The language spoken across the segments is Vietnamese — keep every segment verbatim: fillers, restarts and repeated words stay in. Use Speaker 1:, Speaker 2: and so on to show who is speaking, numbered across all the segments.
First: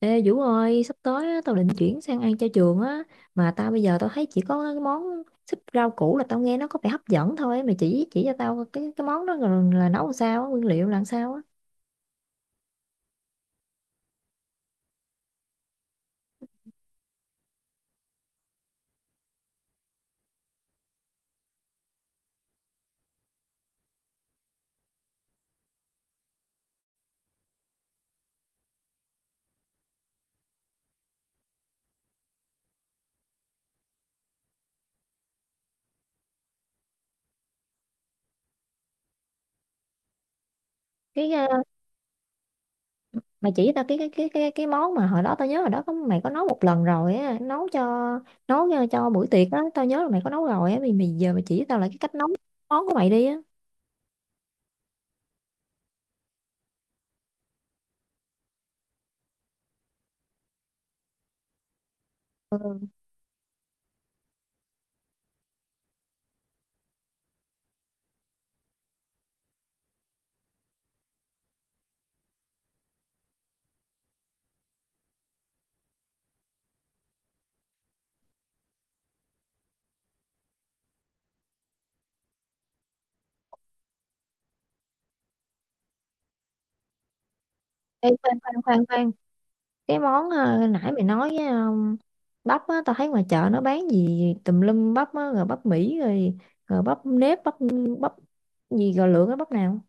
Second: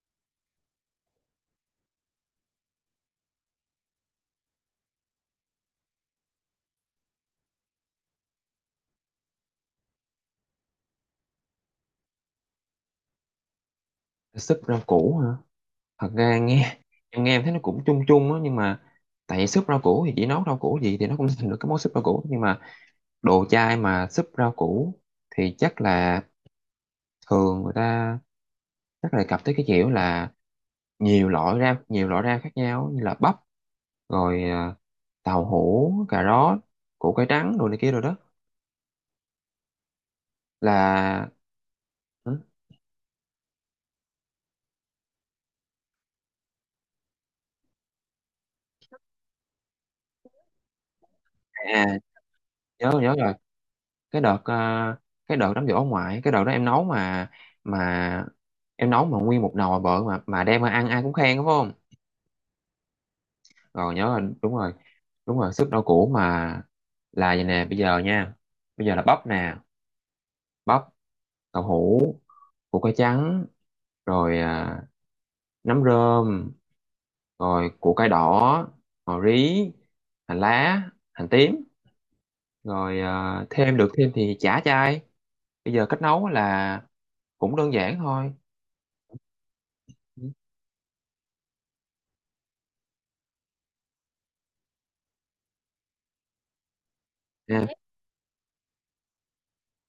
Speaker 1: Ê Vũ ơi, sắp tới á, tao định chuyển sang ăn cho trường á, mà tao bây giờ tao thấy chỉ có cái món súp rau củ là tao nghe nó có vẻ hấp dẫn thôi. Mày chỉ chỉ cho tao cái cái món đó rồi là nấu làm sao á, nguyên liệu làm sao á.
Speaker 2: Súp rau củ hả? Thật ra nghe em nghe em thấy nó cũng chung chung á, nhưng mà tại vì súp rau củ thì chỉ nấu rau củ gì thì nó cũng thành được cái món súp rau củ, nhưng mà đồ chai mà súp rau củ thì chắc là thường người ta chắc là cặp tới cái kiểu là nhiều loại rau nhiều loại rau khác nhau, như là bắp, rồi à, tàu hũ, cà rốt, củ cải trắng, đồ này kia rồi đó là.
Speaker 1: Cái ờ,
Speaker 2: Ừ,
Speaker 1: Mày chỉ tao cái cái cái cái cái món mà hồi đó tao nhớ hồi đó có mày có nấu một lần rồi á, nấu cho, nấu cho, cho buổi tiệc á, tao nhớ là mày có nấu rồi á, mày mày giờ mày chỉ tao
Speaker 2: à,
Speaker 1: lại cái cách nấu món
Speaker 2: nhớ
Speaker 1: của mày
Speaker 2: nhớ
Speaker 1: đi
Speaker 2: rồi.
Speaker 1: á.
Speaker 2: cái đợt ờ, cái đợt đám giỗ ông ngoại, cái đợt đó em nấu mà mà em nấu mà nguyên một nồi bự mà mà đem mà ăn, ai cũng khen, đúng không? Rồi nhớ là đúng rồi. Đúng rồi, súp rau củ mà. Là vậy nè, bây giờ nha. Bây giờ là bắp nè. Bắp, đậu hũ, củ cải trắng, rồi à, nấm rơm, rồi củ cải đỏ, ngò rí, hành lá, hành tím, rồi à, thêm được thêm thì chả chay. Bây giờ cách nấu là cũng đơn giản
Speaker 1: Ê
Speaker 2: thôi.
Speaker 1: khoan khoan khoan khoan, cái món ờ, nãy mày nói bắp á, tao thấy ngoài chợ nó bán gì tùm lum bắp á, rồi bắp Mỹ rồi, rồi bắp nếp, bắp bắp gì, rồi lựa cái bắp nào?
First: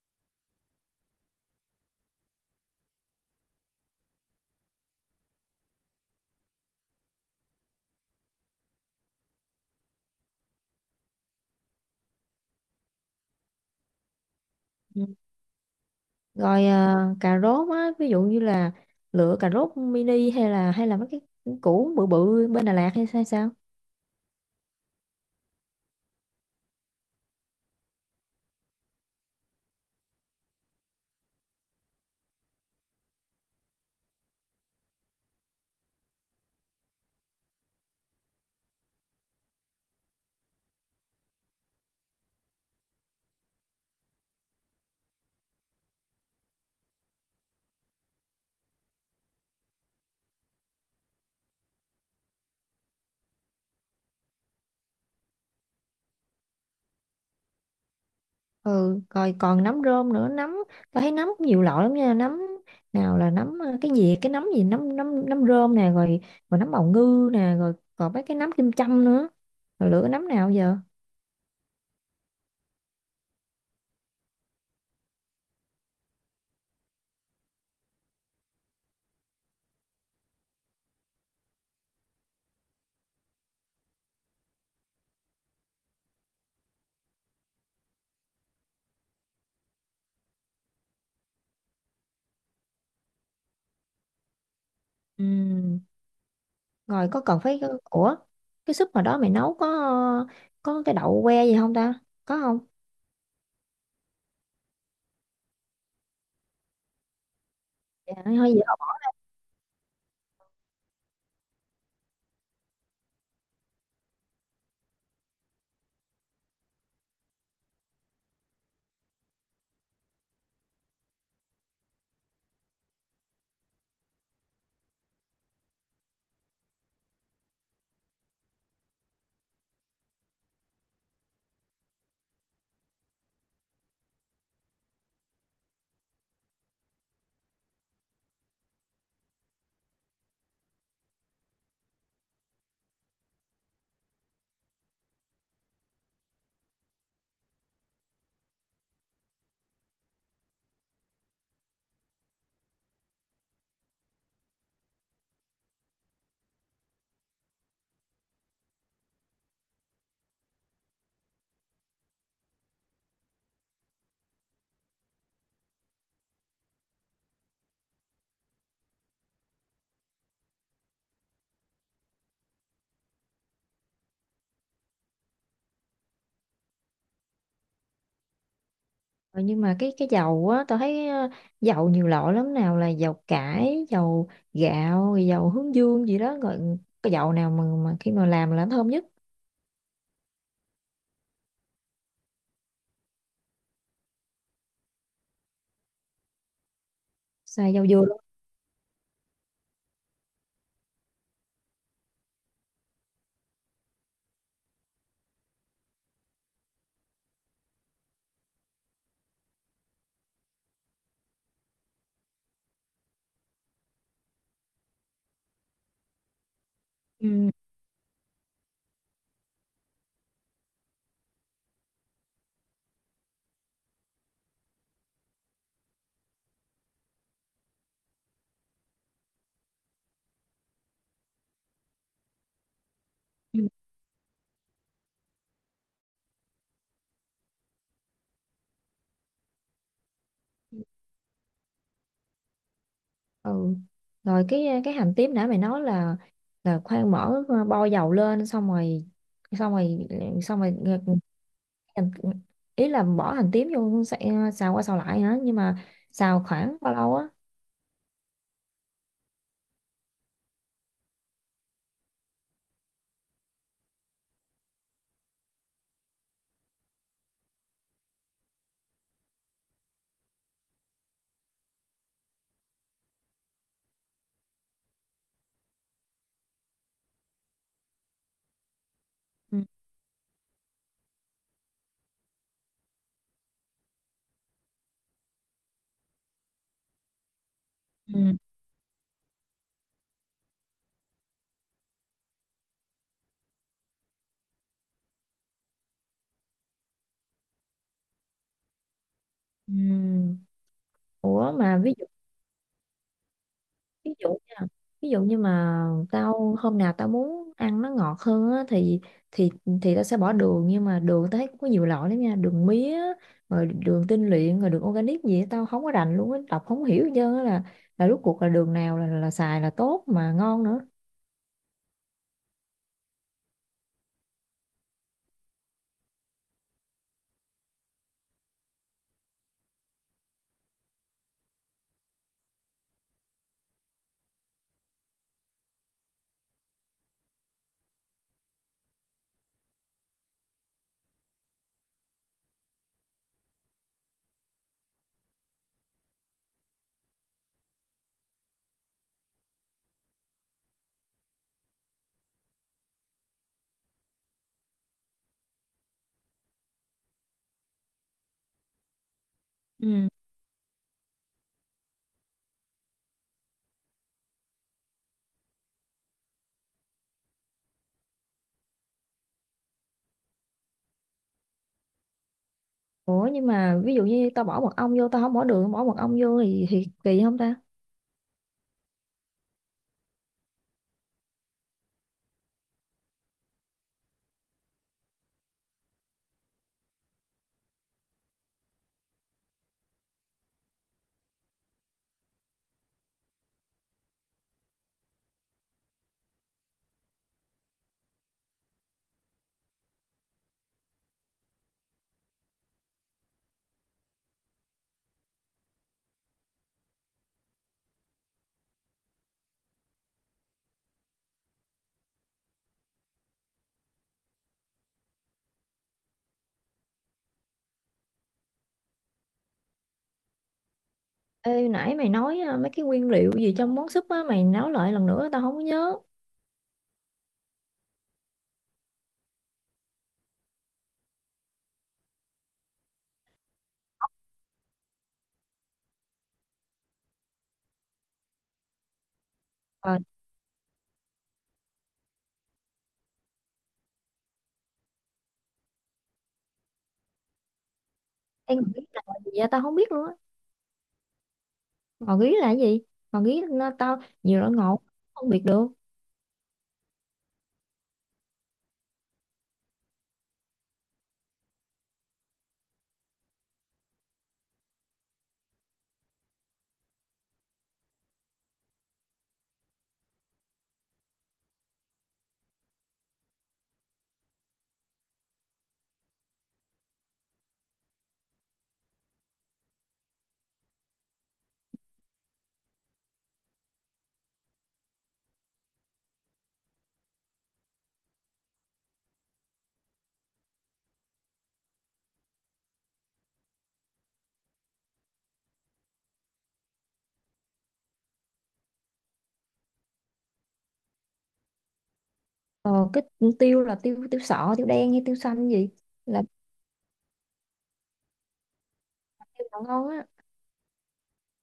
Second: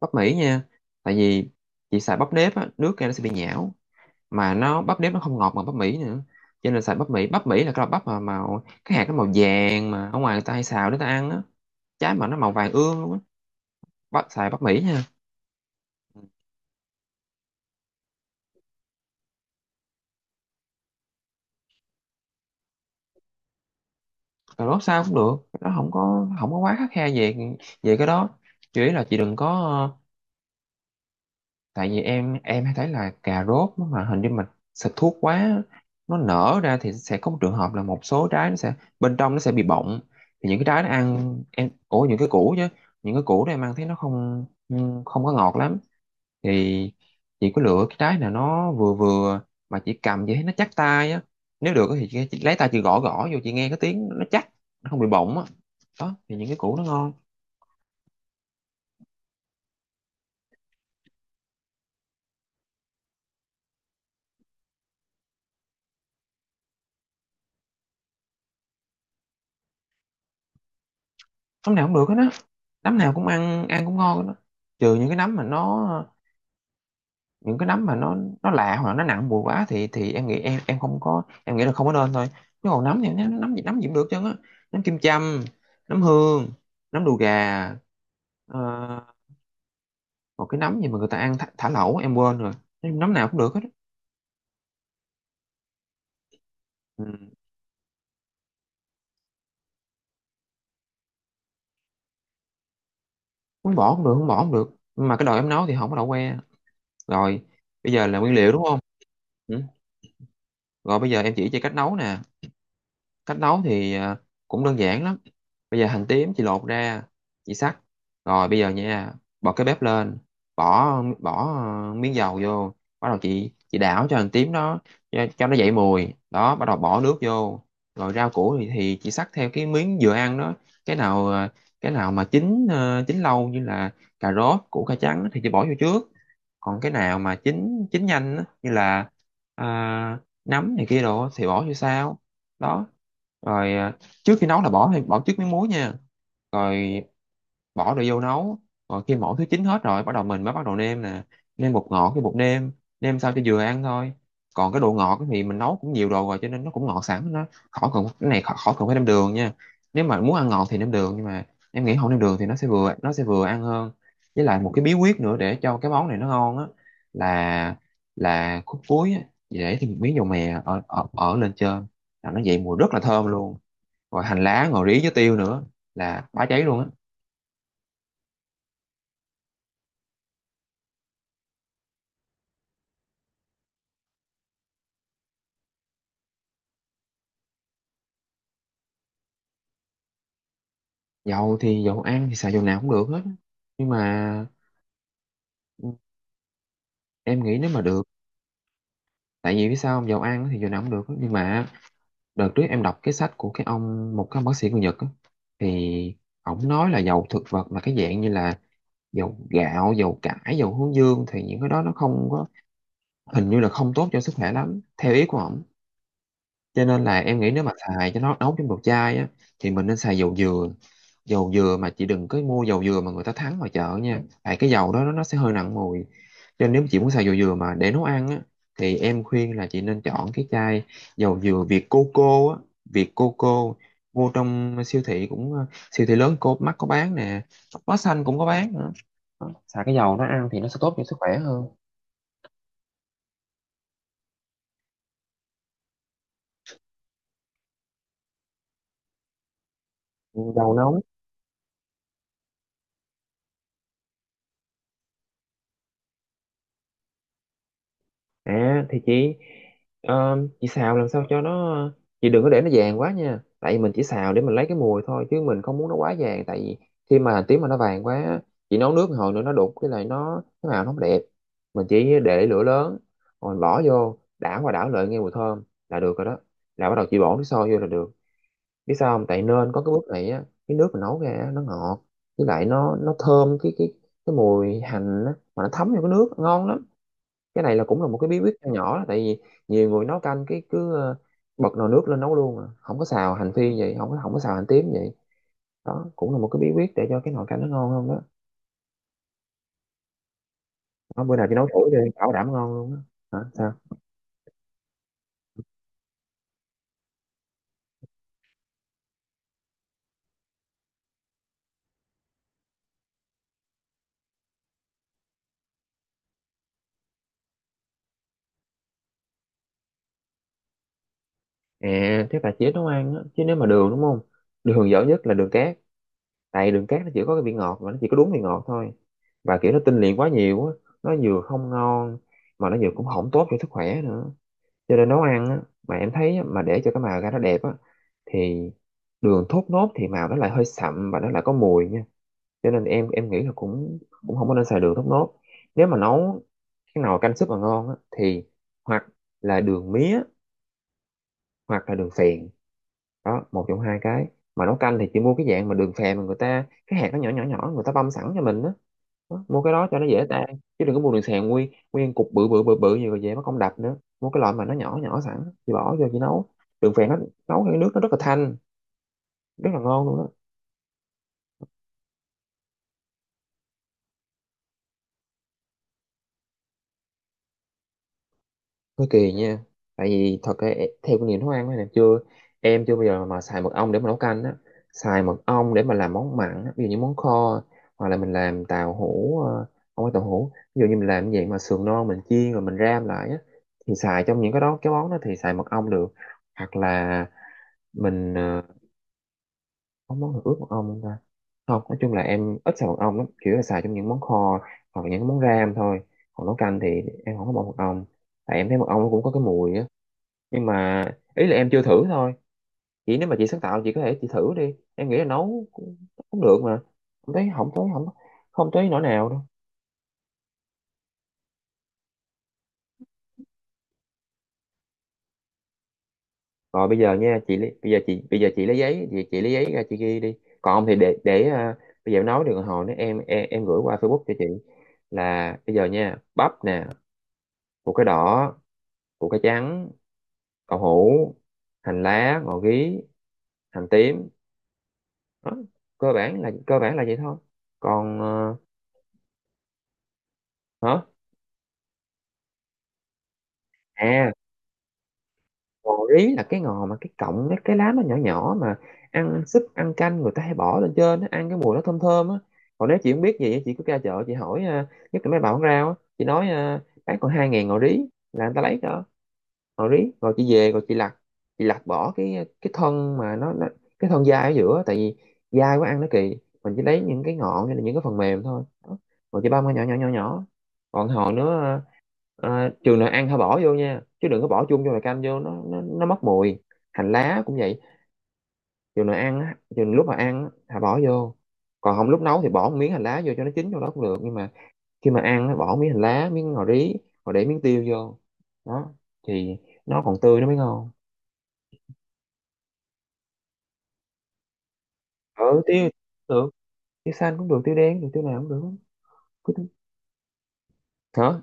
Speaker 2: Bắp Mỹ nha. Tại vì chị xài bắp nếp á, nước ra nó sẽ bị nhão, mà nó bắp nếp nó không ngọt bằng bắp Mỹ nữa, cho nên xài bắp Mỹ. Bắp Mỹ là cái loại bắp mà màu cái hạt nó màu vàng, mà ở ngoài người ta hay xào để ta ăn á. Trái mà nó màu vàng ương luôn á. Bắp xài bắp Mỹ nha.
Speaker 1: Ừ, rồi à, cà rốt á, ví dụ như là lựa cà rốt mini hay là hay là mấy cái củ bự bự bên Đà Lạt hay sao sao?
Speaker 2: Cà rốt sao cũng được, nó không có không có quá khắt khe về về cái đó. Chỉ là chị đừng có, tại vì em em hay thấy là cà rốt nó mà hình như mình xịt thuốc quá, nó nở ra thì sẽ có một trường hợp là một số trái nó sẽ, bên trong nó sẽ bị bọng. Thì những cái trái nó ăn em, ủa, những cái củ chứ, những cái củ đó em ăn thấy nó không không có ngọt lắm. Thì chị có lựa cái trái nào nó vừa vừa mà chị cầm vậy thấy nó chắc tay á, nếu được thì chị, chị lấy tay chị gõ gõ vô, chị nghe cái tiếng nó chắc, nó không bị bọng á. Đó thì những cái củ nó ngon.
Speaker 1: Ừ, rồi còn nấm rơm nữa, nấm tao thấy nấm cũng nhiều loại lắm nha. Nấm nào là nấm à, cái gì, cái nấm gì, nấm nấm nấm rơm nè, rồi rồi nấm bào ngư nè, rồi còn mấy cái nấm kim châm nữa, rồi lựa cái nấm nào giờ?
Speaker 2: Nấm nào cũng được hết á. Nấm nào cũng ăn ăn cũng ngon hết á, trừ những cái nấm mà nó những cái nấm mà nó nó lạ, hoặc là nó nặng mùi quá, thì thì em nghĩ em em không có em nghĩ là không có nên thôi. Chứ còn nấm thì nó- nấm gì nấm gì cũng được chứ á. Nấm kim châm, nấm hương, nấm đùi gà, ờ, một cái nấm gì mà người ta ăn thả, thả lẩu em quên rồi. Nói chung nấm nào cũng được hết á.
Speaker 1: Ừ, rồi có
Speaker 2: Ừ.
Speaker 1: cần phải ủa, cái súp hồi đó mày nấu có có cái đậu que gì không ta? Có không?
Speaker 2: Muốn bỏ cũng được, không bỏ cũng được, nhưng mà cái đồ em nấu thì không có đậu que. Rồi bây giờ
Speaker 1: Dạ
Speaker 2: là nguyên
Speaker 1: nó
Speaker 2: liệu,
Speaker 1: hơi
Speaker 2: đúng không?
Speaker 1: dở.
Speaker 2: Ừ. Rồi bây giờ em chỉ cho cách nấu nè. Cách nấu thì ờ, cũng đơn giản lắm. Bây giờ hành tím chị lột ra, chị xắt. Rồi bây giờ nha, bật cái bếp lên, bỏ bỏ ờ, miếng dầu vô. Bắt đầu chị chị đảo cho hành tím nó, cho, cho nó dậy mùi đó, bắt đầu bỏ nước vô. Rồi rau củ thì, thì chị xắt theo cái miếng vừa ăn đó. cái nào ờ, cái nào mà chín ờ, chín lâu như là cà rốt, củ cải trắng thì chị bỏ vô trước. Còn cái nào mà chín chín nhanh á, như là à, nấm này kia đồ á, thì bỏ vô sao đó. Rồi à, trước khi nấu là bỏ bỏ trước miếng muối nha. Rồi bỏ đồ vô nấu. Rồi khi mỗi thứ chín hết rồi, bắt đầu mình mới bắt đầu nêm nè. Nêm bột ngọt, cái bột nêm, nêm sao cho vừa ăn thôi. Còn cái độ ngọt thì mình nấu cũng nhiều đồ rồi cho nên nó cũng ngọt sẵn, nó khỏi cần cái này, khỏi, khỏi cần phải nêm đường nha. Nếu mà muốn ăn ngọt thì nêm đường, nhưng mà em nghĩ không nêm đường thì nó sẽ vừa nó sẽ vừa ăn hơn. Với lại một cái bí quyết nữa để cho cái món này nó ngon á là là khúc cuối á, để thêm một miếng dầu mè ở ở, ở lên trên, là nó dậy mùi rất là thơm luôn. Rồi hành lá, ngò rí với tiêu nữa là bá cháy luôn á.
Speaker 1: Rồi nhưng mà cái cái dầu á, tao thấy ờ, dầu nhiều loại lắm, nào là dầu cải, dầu gạo, rồi dầu hướng dương gì đó. Rồi cái dầu nào mà mà khi mà làm là nó thơm nhất?
Speaker 2: Dầu thì dầu ăn thì xài dầu nào cũng được hết. Nhưng mà ừ, em nghĩ nếu
Speaker 1: Xài
Speaker 2: mà
Speaker 1: dầu dừa
Speaker 2: được,
Speaker 1: luôn.
Speaker 2: tại vì biết sao không, dầu ăn thì dầu nào cũng được. Nhưng mà đợt trước em đọc cái sách của cái ông, một cái ông bác sĩ người Nhật á, thì ổng nói là dầu thực vật là cái dạng như là dầu gạo, dầu cải, dầu hướng dương, thì những cái đó nó không có, hình như là không tốt cho sức khỏe lắm, theo ý của ổng. Cho nên là em nghĩ
Speaker 1: Ừ.
Speaker 2: nếu mà xài cho nó nấu trong đồ chai á, thì mình nên xài dầu dừa. Dầu dừa mà chị đừng có mua dầu dừa mà người ta thắng ngoài chợ nha. Tại cái dầu đó nó sẽ hơi nặng mùi. Cho nên nếu chị muốn xài dầu dừa mà để nấu ăn á, thì em khuyên là chị nên chọn cái chai dầu dừa Việt Coco á, Việt
Speaker 1: Ừ.
Speaker 2: Coco. Vô trong siêu thị cũng ờ, siêu thị lớn cô Mắc có bán nè, Bách Hóa Xanh cũng có bán nữa. Đó, Xài cái dầu nó ăn thì nó sẽ tốt cho sức khỏe hơn.
Speaker 1: Ừ. Rồi cái cái hành tím nãy mày nói là là khoan mở bo dầu lên, xong rồi xong rồi xong
Speaker 2: Dầu
Speaker 1: rồi
Speaker 2: nấu.
Speaker 1: hành, ý là bỏ hành tím vô xay- xào qua xào lại hả? Nhưng mà xào khoảng bao lâu á?
Speaker 2: À thì chị ờ, chị xào làm sao cho nó, chị đừng có để nó vàng quá nha. Tại vì mình chỉ xào để mình lấy cái mùi thôi chứ mình không muốn nó quá vàng, tại vì khi mà hành tím mà nó vàng quá á, chị nấu nước một hồi nữa nó đục cái này, nó cái màu nó không đẹp. Mình chỉ để lửa lớn rồi bỏ vô đảo qua đảo lại, nghe mùi thơm là được rồi đó. Là bắt đầu chị bỏ nước sôi vô là được. Biết sao không? Tại
Speaker 1: Ừ.
Speaker 2: nên có cái bước này á, cái nước mình nấu ra á, nó ngọt với lại nó nó thơm cái cái cái mùi hành á, mà nó thấm vô cái nước ngon lắm. Cái này là cũng là một cái
Speaker 1: Ừ.
Speaker 2: bí quyết nho nhỏ đó, tại vì nhiều người nấu canh cái cứ ờ, bật nồi nước lên nấu luôn à. Không có xào hành phi vậy, không có không có xào hành tím vậy. Đó cũng là một cái bí quyết để cho cái nồi canh nó ngon hơn đó.
Speaker 1: Ừ.
Speaker 2: Đó, bữa nào
Speaker 1: Ủa
Speaker 2: chị nấu thử
Speaker 1: mà ví dụ,
Speaker 2: đi, bảo đảm ngon luôn. Đó hả? Sao?
Speaker 1: ví dụ nha, ví dụ như mà tao hôm nào tao muốn ăn nó ngọt hơn á, thì thì thì tao sẽ bỏ đường. Nhưng mà đường tao thấy cũng có nhiều loại lắm nha, đường mía, rồi đường tinh luyện, rồi đường organic gì á, tao không có rành luôn á, đọc không hiểu hết trơn á. là là rốt cuộc là đường nào là là xài là tốt mà ngon nữa?
Speaker 2: À, thế là chỉ nấu ăn á, chứ nếu mà đường đúng không? Đường dở nhất là đường cát, tại đường cát nó chỉ có cái vị ngọt, mà nó chỉ có đúng vị ngọt thôi, và kiểu nó tinh luyện quá nhiều á, nó vừa không ngon mà nó vừa cũng không tốt cho sức khỏe nữa. Cho nên nấu ăn á, mà em thấy á, mà để cho cái màu ra nó đẹp á, thì đường thốt nốt thì màu nó lại hơi sậm và nó lại có mùi nha. Cho nên em em nghĩ là cũng cũng không có nên xài đường thốt nốt. Nếu mà nấu cái nồi canh súp mà ngon á, thì hoặc là đường mía, hoặc là đường phèn. Đó, một trong hai cái. Mà nấu canh thì chị mua cái dạng mà đường phèn mà người ta cái hạt nó nhỏ nhỏ nhỏ, người ta băm sẵn cho mình đó, đó mua cái đó cho nó dễ tan. Chứ đừng có mua đường xèo nguyên nguyên cục bự bự bự bự như vậy về mất công đập nữa, mua cái loại mà nó nhỏ nhỏ sẵn, chị bỏ vô chị nấu. Đường phèn nó nấu cái nước nó rất là thanh, rất là ngon luôn đó.
Speaker 1: Ủa nhưng mà ví dụ như tao bỏ mật ong vô, tao không bỏ đường, bỏ mật ong vô thì, thì kỳ không ta?
Speaker 2: Có kỳ nha. Tại vì thật ra e- theo kinh nghiệm nấu ăn này chưa em chưa bao giờ mà xài mật ong để mà nấu canh á. Xài mật ong để mà làm món mặn á, ví dụ như món kho, hoặc là mình làm tàu hũ, ờ, không phải tàu hũ, ví dụ như mình làm cái dạng mà sườn non mình chiên rồi mình ram lại á, thì xài trong những cái đó, cái món đó thì xài mật ong được. Hoặc là mình, ờ, có món nào ướp mật ong không ta? Không, nói chung là em ít xài mật ong lắm, chủ yếu là xài trong những món kho hoặc là những món ram thôi. Còn nấu canh thì em không có bỏ mật ong, tại em thấy mật ong nó cũng có cái mùi á. Nhưng mà ý là em chưa thử thôi. Chị nếu mà chị sáng tạo chị có thể chị thử đi, em nghĩ là nấu cũng, cũng được mà. Không thấy, không thấy, không, không thấy nỗi nào đâu.
Speaker 1: Ê nãy mày nói à, mấy cái nguyên liệu gì trong món súp á, mày nói lại lần nữa tao không có nhớ.
Speaker 2: Rồi bây giờ nha, chị lấy- bây giờ chị bây giờ chị lấy giấy, chị, chị lấy giấy ra chị ghi đi. Còn không thì để để à, bây giờ em nói, được hồi nữa em, em em gửi qua Facebook cho chị. Là bây giờ nha, bắp nè, củ cái đỏ, củ cái trắng,
Speaker 1: Ờ
Speaker 2: đậu hũ, hành lá, ngò gí, hành tím, đó. cơ bản là cơ bản là vậy thôi. còn ờ,
Speaker 1: em nghĩ là gì vậy tao không biết luôn á.
Speaker 2: hả,
Speaker 1: Ngò gí là cái gì? Ngò gí nó tao
Speaker 2: à,
Speaker 1: nhiều loại ngọt không biết được.
Speaker 2: ngò rí là cái ngò mà cái cọng, cái cái lá nó nhỏ nhỏ mà. Ăn ăn súp, ăn canh người ta hay bỏ lên trên á, ăn cái mùi nó thơm thơm á. Còn nếu chị không biết gì á, chị cứ ra chợ chị hỏi à, nhất là mấy bà bán rau á, chị nói à, bán còn hai ngàn ngò rí là người ta lấy cho. Rồi rồi chị về rồi chị lặt, chị lặt bỏ cái cái thân mà nó, nó cái thân dai ở giữa, tại vì dai quá ăn nó kỳ. Mình chỉ lấy những cái ngọn hay là những cái phần mềm thôi đó. Rồi chị băm ra nhỏ nhỏ nhỏ nhỏ, còn hòn nữa. ờ, trường nào ăn hả bỏ vô nha, chứ đừng có bỏ chung vô nồi canh vô nó nó, nó mất mùi. Hành lá cũng vậy, trường nào ăn á, trường lúc mà ăn á, hả bỏ vô. Còn không lúc nấu thì bỏ một miếng hành lá vô cho nó chín trong đó cũng được, nhưng mà khi mà ăn nó bỏ miếng hành lá, miếng ngò rí, rồi để miếng tiêu vô, đó, thì nó còn tươi nó mới ngon.
Speaker 1: Ờ cái tiêu là tiêu, tiêu sọ, tiêu đen hay tiêu xanh
Speaker 2: Ừ,
Speaker 1: gì
Speaker 2: tiêu
Speaker 1: là
Speaker 2: cũng được, tiêu xanh cũng được, tiêu đen cũng được, tiêu nào cũng được.
Speaker 1: tiêu
Speaker 2: Cứ
Speaker 1: nào
Speaker 2: tiêu-
Speaker 1: ngon á.
Speaker 2: hả,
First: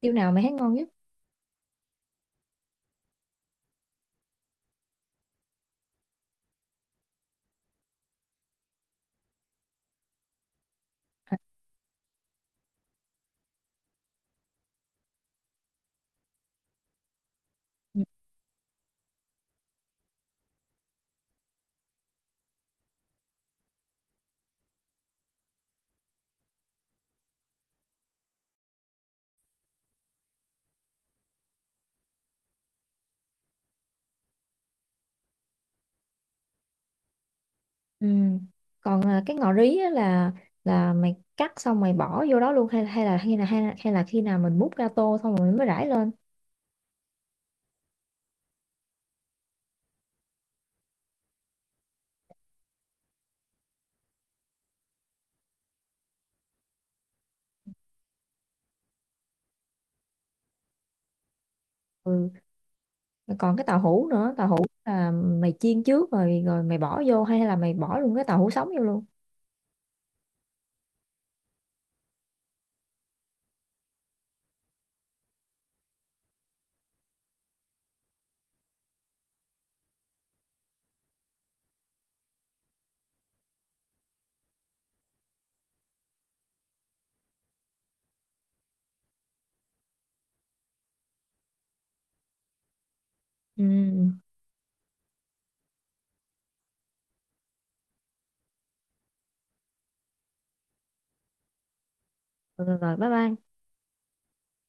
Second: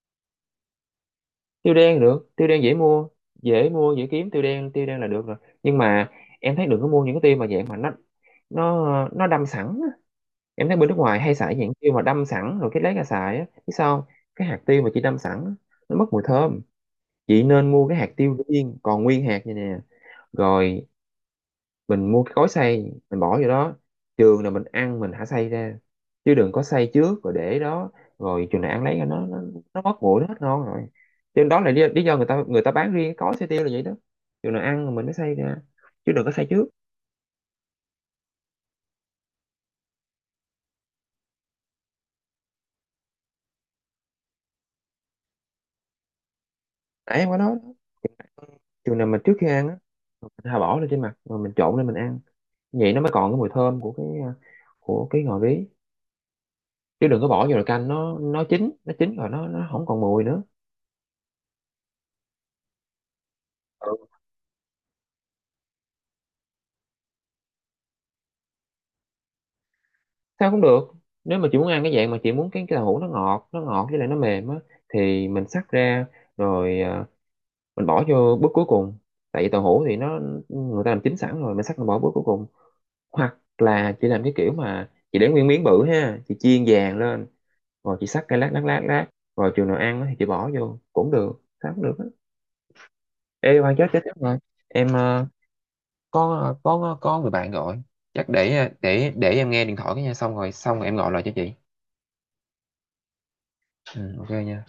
Speaker 1: Tiêu nào mày thấy ngon nhất?
Speaker 2: tiêu đen được, tiêu đen dễ mua, dễ mua dễ kiếm, tiêu đen, tiêu đen là được rồi. Nhưng mà em thấy đừng có mua những cái tiêu mà dạng mà nó nó nó đâm sẵn á. Em thấy bên nước ngoài hay xài dạng tiêu mà đâm sẵn rồi cái lấy ra xài á, biết sao không? Cái hạt tiêu mà chị đâm sẵn á, nó mất mùi thơm. Chị nên mua cái hạt tiêu viên còn nguyên hạt như nè, rồi mình mua cái gói xay mình bỏ vô đó, trường là mình ăn mình thả xay ra, chứ đừng có xay trước rồi để đó. Rồi trường nào ăn lấy nó nó, nó mất nguội nó hết ngon rồi. Cho nên đó là lý, lý do người ta người ta bán riêng cái gói xay tiêu là vậy đó. Trường nào ăn rồi mình mới xay ra, chứ đừng có xay trước.
Speaker 1: Ừ. Còn à, cái ngò rí á, là là mày cắt xong mày bỏ vô đó luôn hay hay là hay là hay là, hay là khi nào mình múc ra tô xong rồi mình mới rải lên.
Speaker 2: Nãy em có nói đó, trường nào mà trước khi ăn á mình thà bỏ lên trên mặt rồi mình trộn lên mình ăn, vậy nó mới còn cái mùi thơm của cái à, của cái ngò rí. Chứ đừng có bỏ vô là canh nó nó chín nó chín rồi nó nó không còn mùi nữa.
Speaker 1: Ừ. Còn cái tàu
Speaker 2: Ừ,
Speaker 1: hũ nữa, tàu hũ là mày chiên trước rồi rồi mày bỏ vô, hay là mày bỏ luôn cái tàu hũ sống vô luôn.
Speaker 2: sao cũng được. Nếu mà chị muốn ăn cái dạng mà chị muốn cái cái đậu hũ nó ngọt, nó ngọt với lại nó mềm á, thì mình xắt ra, rồi à, mình bỏ vô bước cuối cùng. Tại vì đậu hũ thì nó, người ta làm chín sẵn rồi mình xắt mình bỏ bước cuối cùng. Hoặc là chị làm cái kiểu mà chị để nguyên miếng bự ha, chị chiên vàng lên, rồi chị xắt cái lát lát lát lát, rồi chừng nào ăn á thì chị bỏ vô cũng được, sao cũng được á. Ê
Speaker 1: Ừ.
Speaker 2: Hoàng, chết chết chết rồi, em ờ, có có có người bạn gọi, chắc để để để em nghe điện thoại cái nha, xong rồi, xong rồi em gọi lại cho chị.
Speaker 1: Rồi, rồi bye bye.
Speaker 2: Ừ, ok nha